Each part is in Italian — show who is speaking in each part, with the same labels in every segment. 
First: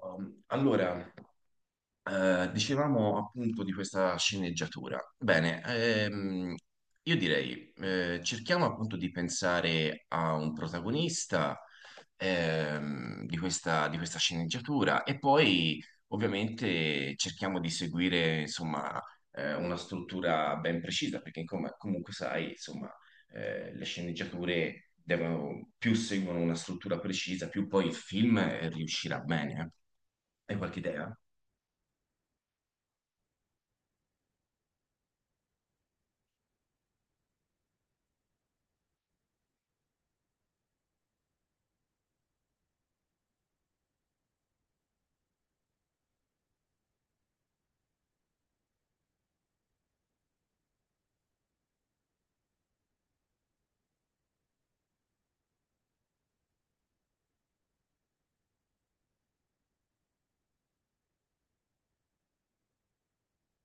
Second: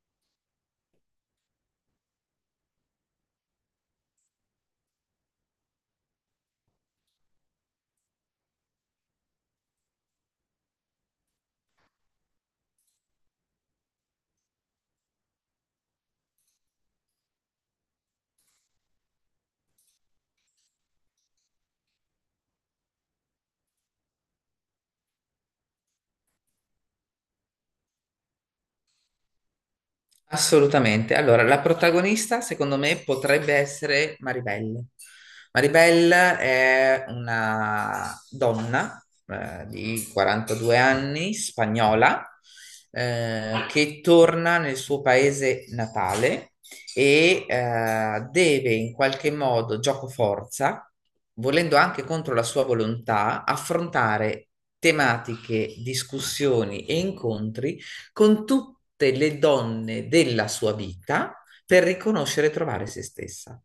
Speaker 1: Allora, dicevamo appunto di questa sceneggiatura. Bene, io direi, cerchiamo appunto di pensare a un protagonista, di questa sceneggiatura e poi ovviamente cerchiamo di seguire, insomma, una struttura ben precisa, perché comunque sai, insomma, le sceneggiature devono, più seguono una struttura precisa, più poi il film riuscirà bene. Hai qualche idea?
Speaker 2: Assolutamente. Allora, la protagonista, secondo me, potrebbe essere Maribel. Maribel è una donna di 42 anni, spagnola, che torna nel suo paese natale e deve in qualche modo, gioco forza, volendo anche contro la sua volontà, affrontare tematiche, discussioni e incontri con tutte le donne della sua vita per riconoscere e trovare se stessa.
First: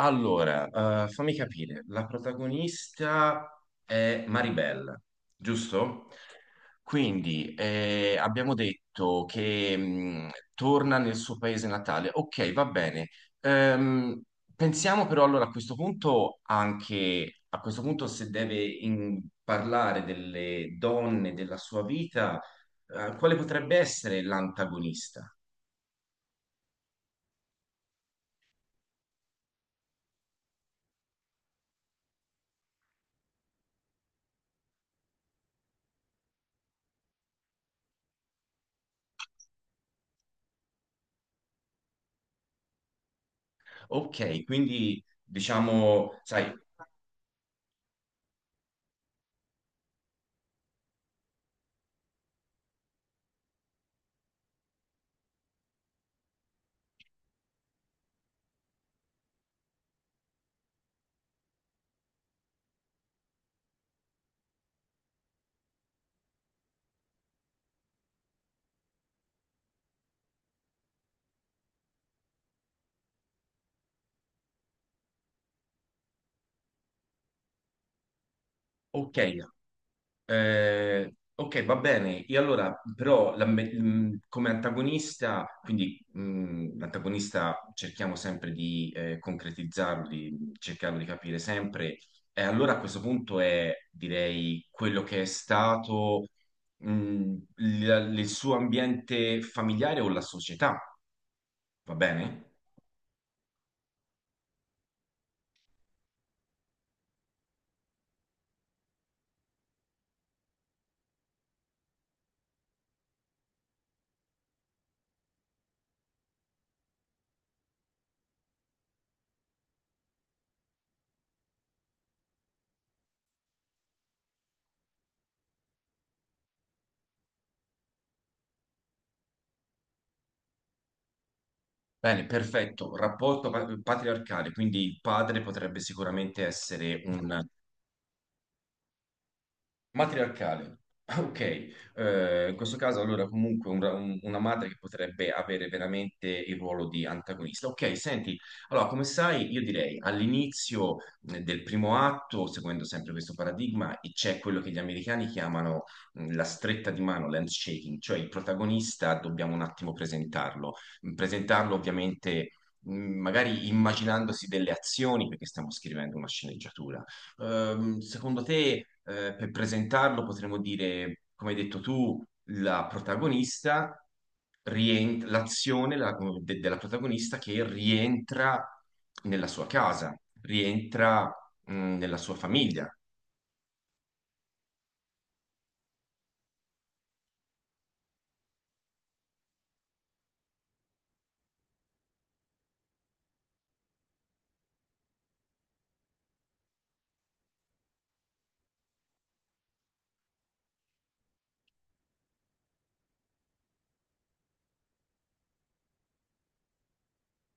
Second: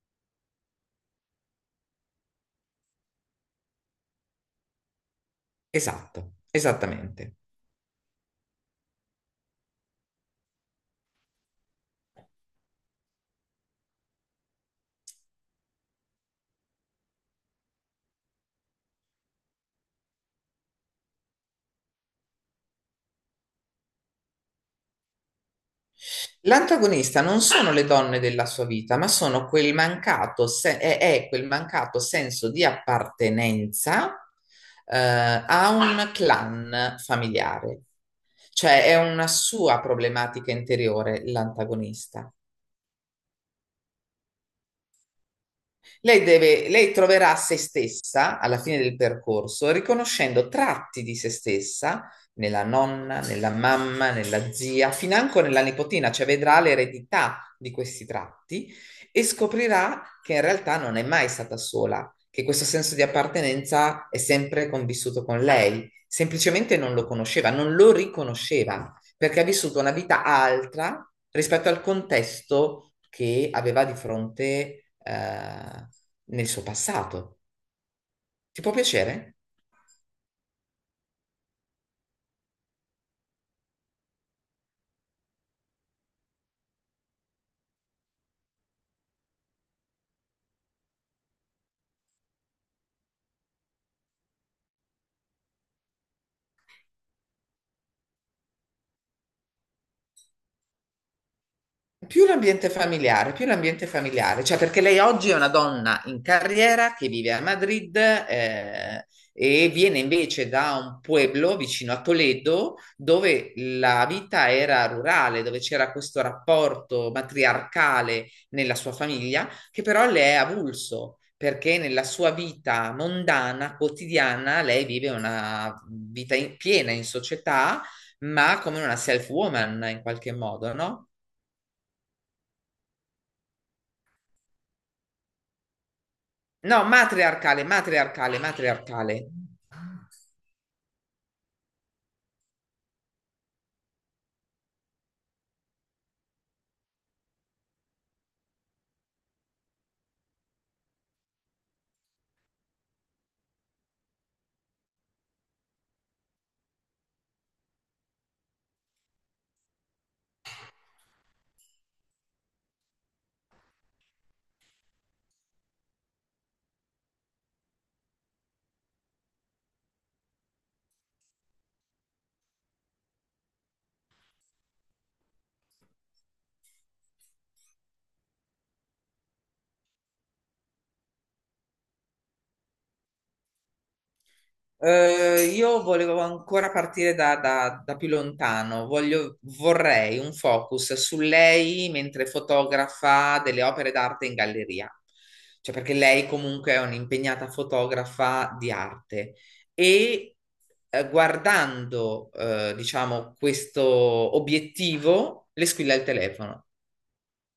Speaker 1: Allora, fammi capire, la protagonista è Maribel, giusto?
Speaker 2: Esatto, esattamente.
Speaker 1: Quindi abbiamo detto che torna nel suo paese natale. Ok, va bene. Ehm, pensiamo però allora a questo punto anche, a questo punto se deve parlare delle donne della sua vita, quale potrebbe essere l'antagonista?
Speaker 2: L'antagonista non sono le donne della sua vita, ma sono quel mancato se- è quel mancato senso di appartenenza a un clan familiare. Cioè è una sua problematica interiore l'antagonista.
Speaker 1: Ok, quindi diciamo, sai.
Speaker 2: Lei troverà se stessa alla fine del percorso, riconoscendo tratti di se stessa nella nonna, nella mamma, nella zia, financo nella nipotina, cioè vedrà l'eredità di questi tratti e scoprirà che in realtà non è mai stata sola, che questo senso di appartenenza è sempre convissuto con lei, semplicemente non lo conosceva, non lo riconosceva perché ha vissuto una vita altra rispetto al contesto che aveva di fronte nel suo passato. Ti può
Speaker 1: Ok,
Speaker 2: piacere?
Speaker 1: ok, va bene. E allora, però, la come antagonista, quindi l'antagonista cerchiamo sempre di concretizzarlo, di cercarlo di capire sempre. E allora a questo punto è, direi, quello che è stato il suo ambiente familiare o la società, va bene?
Speaker 2: Più l'ambiente familiare, cioè perché lei oggi è una donna in carriera che vive a Madrid e viene invece da un pueblo vicino a Toledo dove la vita era rurale, dove c'era questo rapporto matriarcale nella sua famiglia, che però le è avulso perché nella sua vita mondana, quotidiana, lei vive una piena in società, ma come una self-woman in qualche modo, no?
Speaker 1: Bene, perfetto. Rapporto patriarcale, quindi il padre potrebbe sicuramente
Speaker 2: No,
Speaker 1: essere un.
Speaker 2: matriarcale, matriarcale, matriarcale.
Speaker 1: Matriarcale. Ok, in questo caso allora comunque un una madre che potrebbe avere veramente il ruolo di antagonista. Ok, senti, allora come sai io direi all'inizio del primo atto, seguendo sempre questo paradigma, e c'è quello che gli americani chiamano la stretta di mano, l'handshaking, cioè il protagonista dobbiamo un attimo presentarlo. Presentarlo ovviamente magari immaginandosi delle azioni perché stiamo scrivendo una sceneggiatura, secondo te, per presentarlo, potremmo dire, come hai detto tu, la protagonista rientra, della protagonista che rientra nella sua casa, rientra, nella sua famiglia.
Speaker 2: Io volevo ancora partire da più lontano. Vorrei un focus su lei mentre fotografa delle opere d'arte in galleria. Cioè, perché lei comunque è un'impegnata fotografa di arte. E guardando, diciamo, questo obiettivo, le squilla il telefono.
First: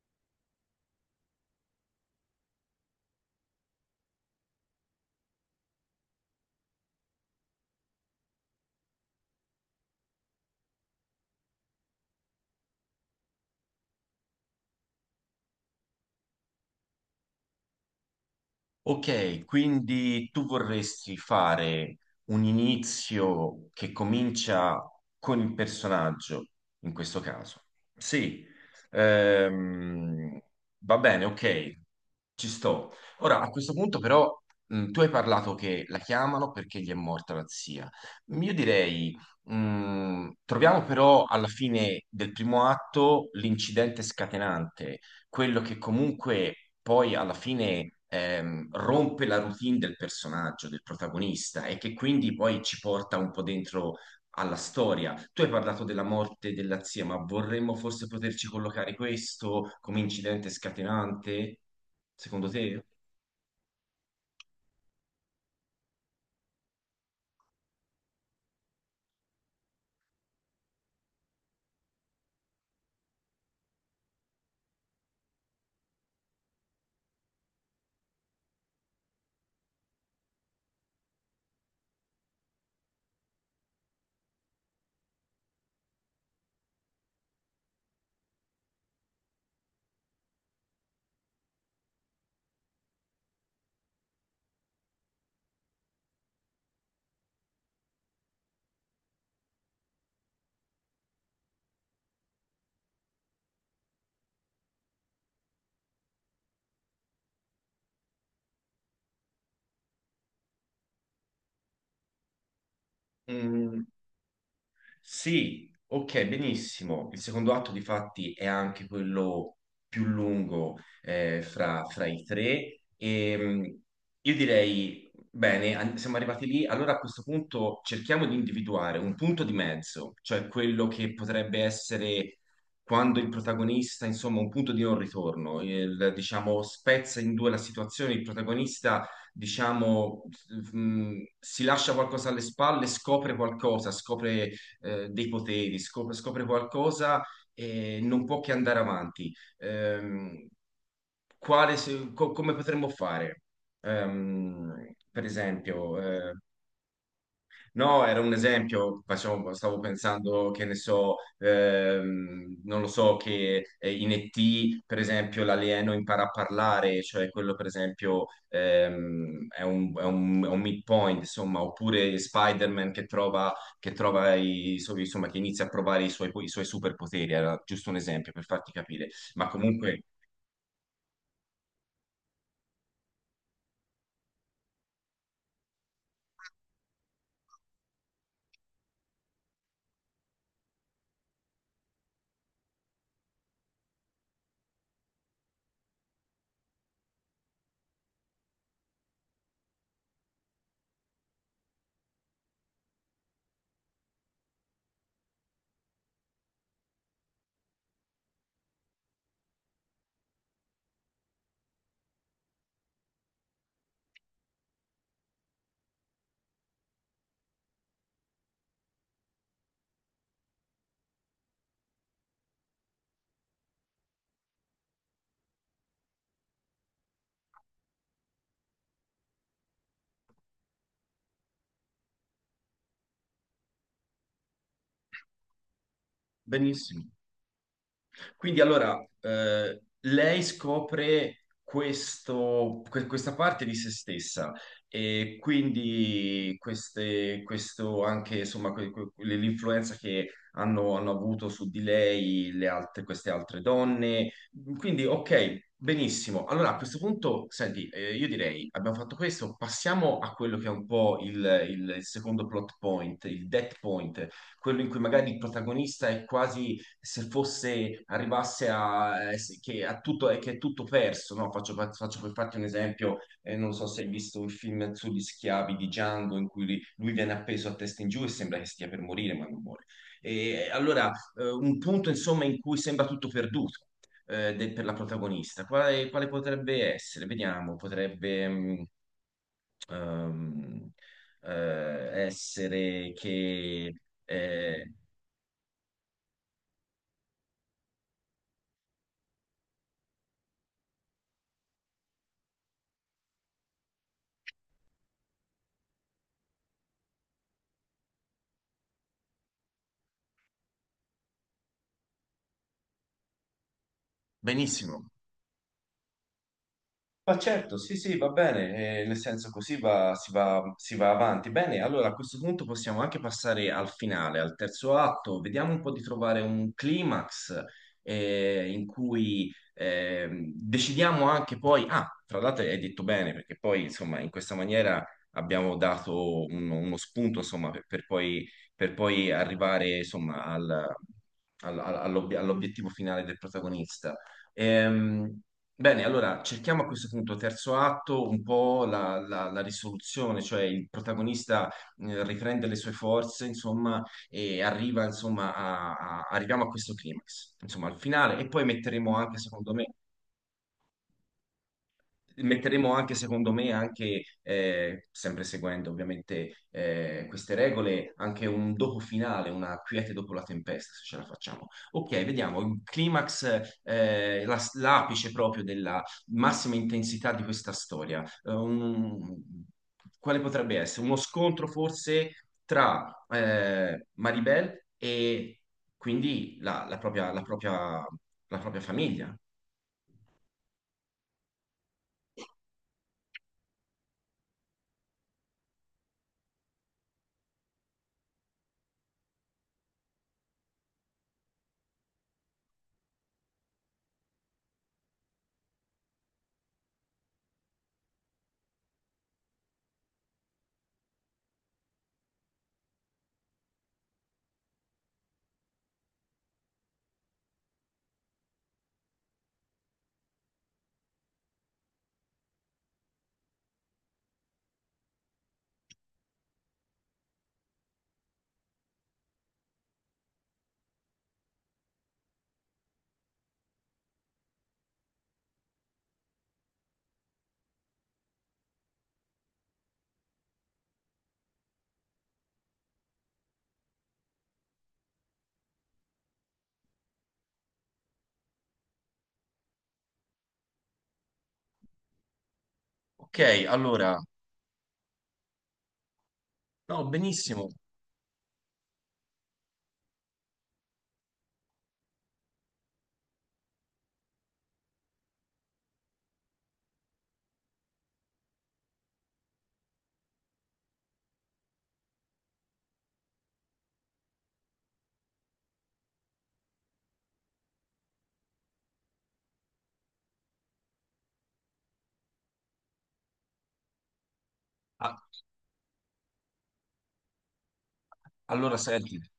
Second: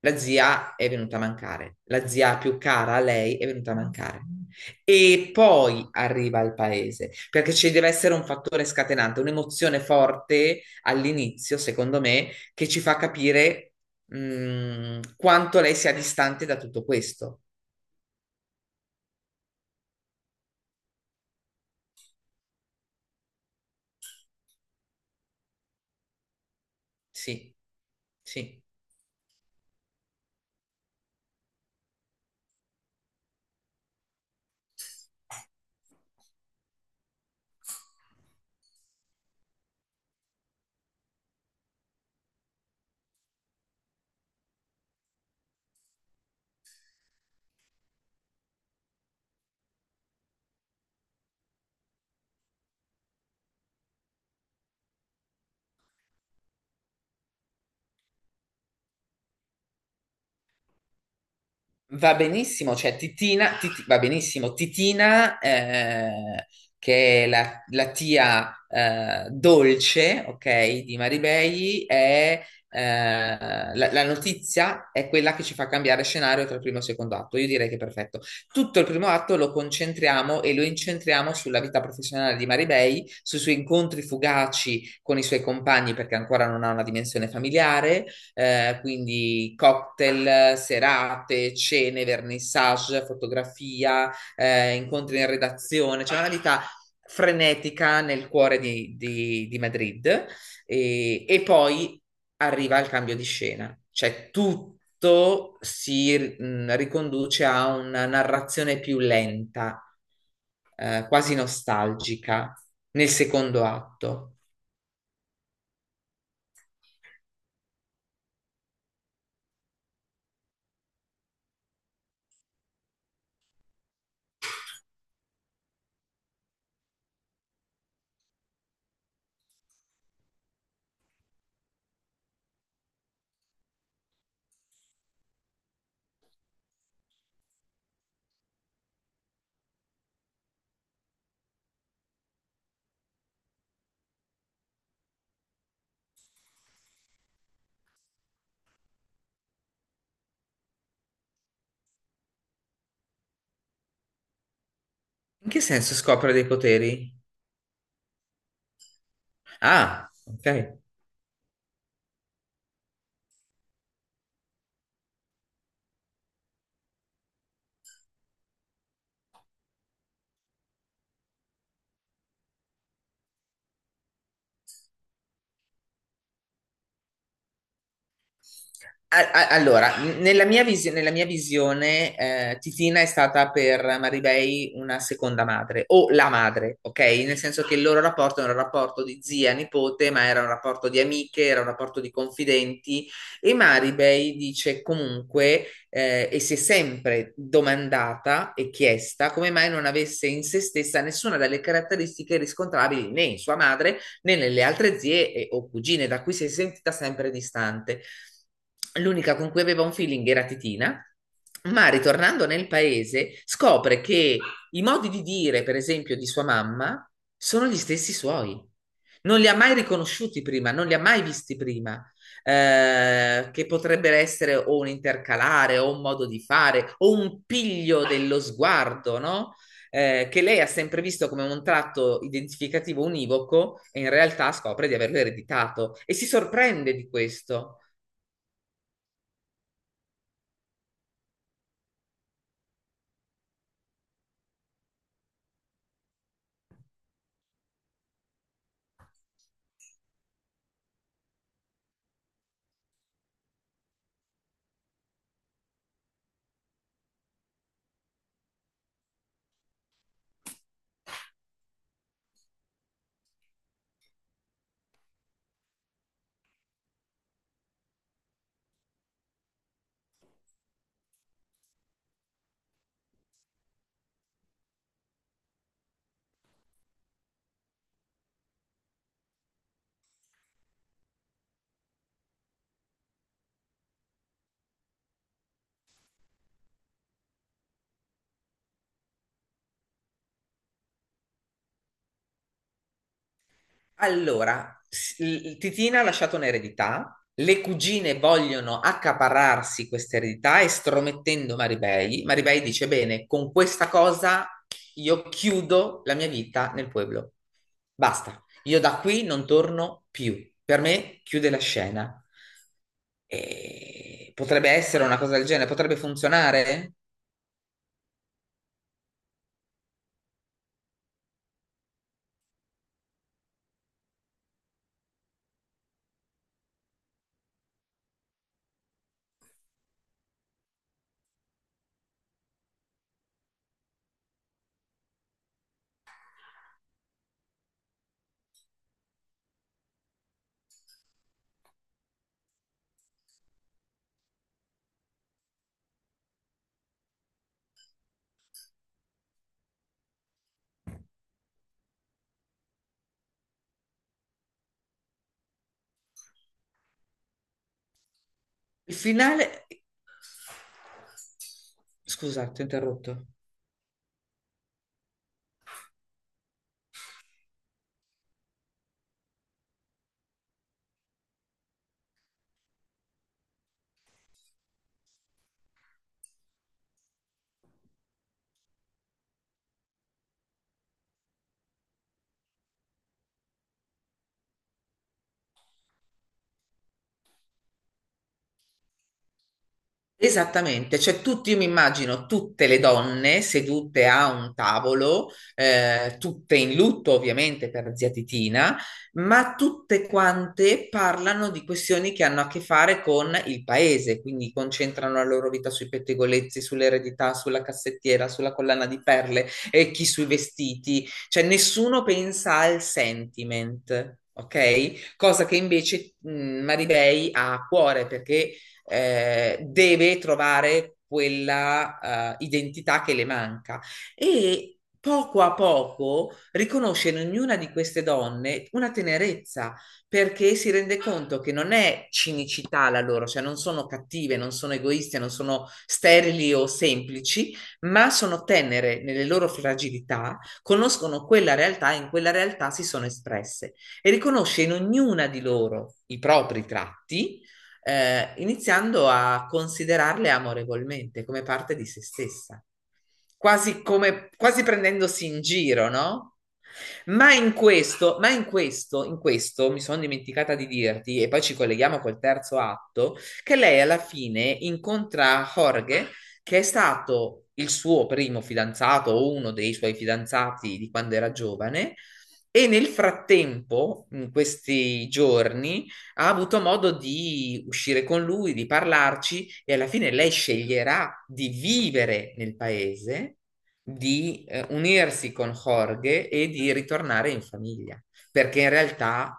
Speaker 2: La zia è venuta a mancare, la zia più cara a lei è venuta a mancare. E poi arriva al paese, perché ci deve essere un fattore scatenante, un'emozione forte all'inizio, secondo me, che ci fa capire, quanto lei sia distante da tutto questo.
Speaker 1: Ok, quindi tu vorresti fare un inizio che comincia con il personaggio, in questo
Speaker 2: Sì,
Speaker 1: caso. Sì,
Speaker 2: sì.
Speaker 1: ehm, va bene, ok, ci sto. Ora, a questo punto però, tu hai parlato che la chiamano perché gli è morta la zia. Io direi, troviamo però alla fine del primo atto l'incidente scatenante, quello che comunque poi alla fine rompe la routine del personaggio, del protagonista, e che quindi poi ci porta un po' dentro alla storia. Tu hai parlato della morte della zia, ma vorremmo forse poterci collocare questo come incidente scatenante,
Speaker 2: Va
Speaker 1: secondo
Speaker 2: benissimo,
Speaker 1: te?
Speaker 2: cioè va benissimo, Titina, che è la tia dolce, ok, di Maribei, è, eh, la notizia è quella che ci fa cambiare scenario tra il primo e il secondo atto. Io direi che è perfetto. Tutto il primo atto lo concentriamo e lo incentriamo sulla vita professionale di Maribei, sui suoi incontri fugaci con i suoi compagni perché ancora non ha una dimensione familiare quindi cocktail, serate, cene, vernissage, fotografia, incontri in redazione, c'è una vita frenetica nel cuore di Madrid e poi arriva il cambio di scena, cioè tutto si riconduce a una narrazione più lenta, quasi nostalgica, nel secondo
Speaker 1: Mm.
Speaker 2: atto.
Speaker 1: Sì, ok, benissimo. Il secondo atto, difatti, è anche quello più lungo fra i tre. E, io direi, bene, siamo arrivati lì. Allora a questo punto cerchiamo di individuare un punto di mezzo, cioè quello che potrebbe essere quando il protagonista, insomma, un punto di non ritorno, il, diciamo, spezza in due la situazione, il protagonista diciamo, mh, si lascia qualcosa alle spalle, scopre qualcosa, scopre dei poteri, scopre qualcosa e non può che andare avanti. Quale come potremmo fare? Per
Speaker 2: In che senso
Speaker 1: esempio,
Speaker 2: scopre dei poteri?
Speaker 1: no, era un esempio, stavo
Speaker 2: Ah, ok.
Speaker 1: pensando che ne so, non lo so, che in E.T., per esempio, l'alieno impara a parlare, cioè quello per esempio è è un midpoint, insomma, oppure Spider-Man che trova insomma, che inizia a provare i suoi superpoteri, era giusto un esempio per farti capire, ma
Speaker 2: Allora,
Speaker 1: comunque,
Speaker 2: nella nella mia visione, Titina è stata per Maribei una seconda madre o la madre, ok? Nel senso che il loro rapporto era un rapporto di zia-nipote, ma era un rapporto di amiche, era un rapporto di confidenti e Maribei dice comunque e si è sempre domandata e chiesta come mai non avesse in se stessa nessuna delle caratteristiche riscontrabili né in sua madre né nelle altre zie o cugine, da cui si è sentita sempre distante. L'unica con cui aveva un feeling era Titina, ma ritornando nel paese scopre che i modi di dire, per esempio, di sua mamma sono gli stessi suoi. Non li ha mai riconosciuti prima, non li ha mai visti prima. Che potrebbero essere o un intercalare o un modo di fare o un piglio dello sguardo, no? Che lei ha sempre visto come un tratto identificativo univoco e in realtà scopre di averlo ereditato e si sorprende
Speaker 1: benissimo.
Speaker 2: di questo.
Speaker 1: Quindi allora lei scopre questa parte di se stessa e quindi questo anche insomma l'influenza che hanno avuto su di lei queste altre donne. Quindi ok, benissimo. Allora a questo punto, senti, io direi abbiamo fatto questo, passiamo a quello che è un po' il secondo plot point, il death point, quello in cui magari il protagonista è quasi se fosse, arrivasse a, a tutto, che è tutto perso, no? Faccio per farti un esempio, non so se hai visto il film sugli schiavi di Django in cui lui viene appeso a testa in giù e sembra che stia per morire, ma non muore. E allora, un punto insomma in cui sembra tutto perduto. Per la protagonista, quale potrebbe essere? Vediamo, potrebbe ehm, essere che
Speaker 2: Allora,
Speaker 1: eh,
Speaker 2: Titina ha lasciato un'eredità, le cugine vogliono accaparrarsi questa eredità estromettendo Maribei. Maribei dice: Bene, con questa cosa io chiudo la mia vita nel pueblo. Basta, io da qui non torno più. Per me chiude la scena. E potrebbe essere
Speaker 1: benissimo.
Speaker 2: una cosa del genere, potrebbe funzionare.
Speaker 1: Ma certo, sì, sì, va bene, nel senso così si va avanti. Bene, allora a questo punto possiamo anche passare al finale, al terzo atto, vediamo un po' di trovare un climax in cui decidiamo anche poi, ah, tra l'altro hai detto bene, perché poi insomma in questa maniera abbiamo dato uno spunto insomma per poi arrivare insomma all'obiettivo finale del protagonista. Ehm, Bene, allora cerchiamo a questo punto, terzo atto, un po' la risoluzione, cioè il protagonista riprende le sue forze, insomma, e arriva, insomma, arriviamo a questo climax, insomma, al finale, e poi
Speaker 2: Il
Speaker 1: metteremo anche,
Speaker 2: finale.
Speaker 1: secondo me,
Speaker 2: Scusa, ti ho
Speaker 1: metteremo anche,
Speaker 2: interrotto.
Speaker 1: secondo me, anche, sempre seguendo ovviamente queste regole, anche un dopo finale, una quiete dopo la tempesta, se ce la facciamo. Ok, vediamo il climax, l'apice proprio della massima intensità di questa storia. Quale potrebbe essere? Uno scontro forse tra Maribel e quindi la propria famiglia.
Speaker 2: Esattamente, cioè tutti, io mi immagino tutte le donne sedute a un tavolo, tutte in lutto ovviamente per la zia Titina, ma tutte quante parlano di questioni che hanno a che fare con il paese, quindi concentrano la loro vita sui pettegolezzi, sull'eredità, sulla cassettiera, sulla collana di perle e chi sui vestiti, cioè nessuno pensa al sentiment. Ok? Cosa che invece Maribei ha a cuore perché deve trovare quella identità che le manca e poco a poco riconosce in ognuna di queste donne una tenerezza perché si rende conto che non è cinicità la loro, cioè non sono cattive, non sono egoiste, non sono sterili o semplici, ma sono tenere nelle loro fragilità, conoscono quella realtà e in quella realtà si sono espresse e riconosce in ognuna di loro i propri tratti iniziando a considerarle amorevolmente come parte di se stessa,
Speaker 1: Ok,
Speaker 2: quasi
Speaker 1: allora,
Speaker 2: come, quasi prendendosi in giro, no?
Speaker 1: no, benissimo.
Speaker 2: In questo mi sono dimenticata di dirti, e poi ci colleghiamo col terzo atto, che lei alla fine incontra Jorge, che è stato il suo primo fidanzato o uno dei suoi fidanzati di quando era giovane, e nel frattempo, in questi giorni, ha avuto modo di uscire con lui, di parlarci e alla fine lei sceglierà di vivere nel paese, di
Speaker 1: Ah,
Speaker 2: unirsi con Jorge e di ritornare in famiglia, perché in
Speaker 1: allora, senti,
Speaker 2: realtà,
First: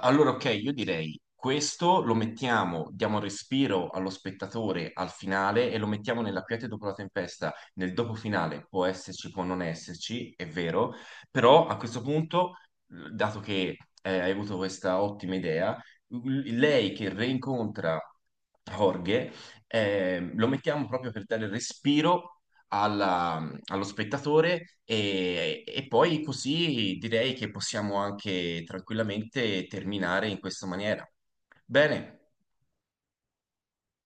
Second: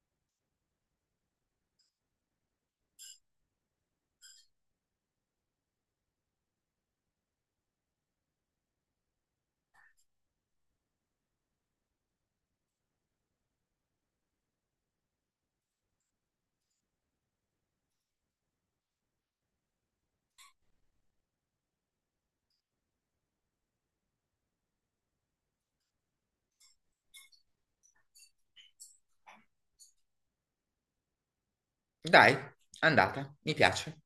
Speaker 1: allora ok, io direi questo lo mettiamo, diamo un respiro allo spettatore al finale e lo mettiamo nella quiete dopo la tempesta. Nel dopo finale può esserci, può non esserci, è vero, però a questo punto, dato che hai avuto questa ottima idea, lei che reincontra Jorge, lo mettiamo proprio per dare respiro allo spettatore e poi così direi che possiamo anche tranquillamente terminare in questa maniera. Bene.
Speaker 2: dai, andata, mi piace.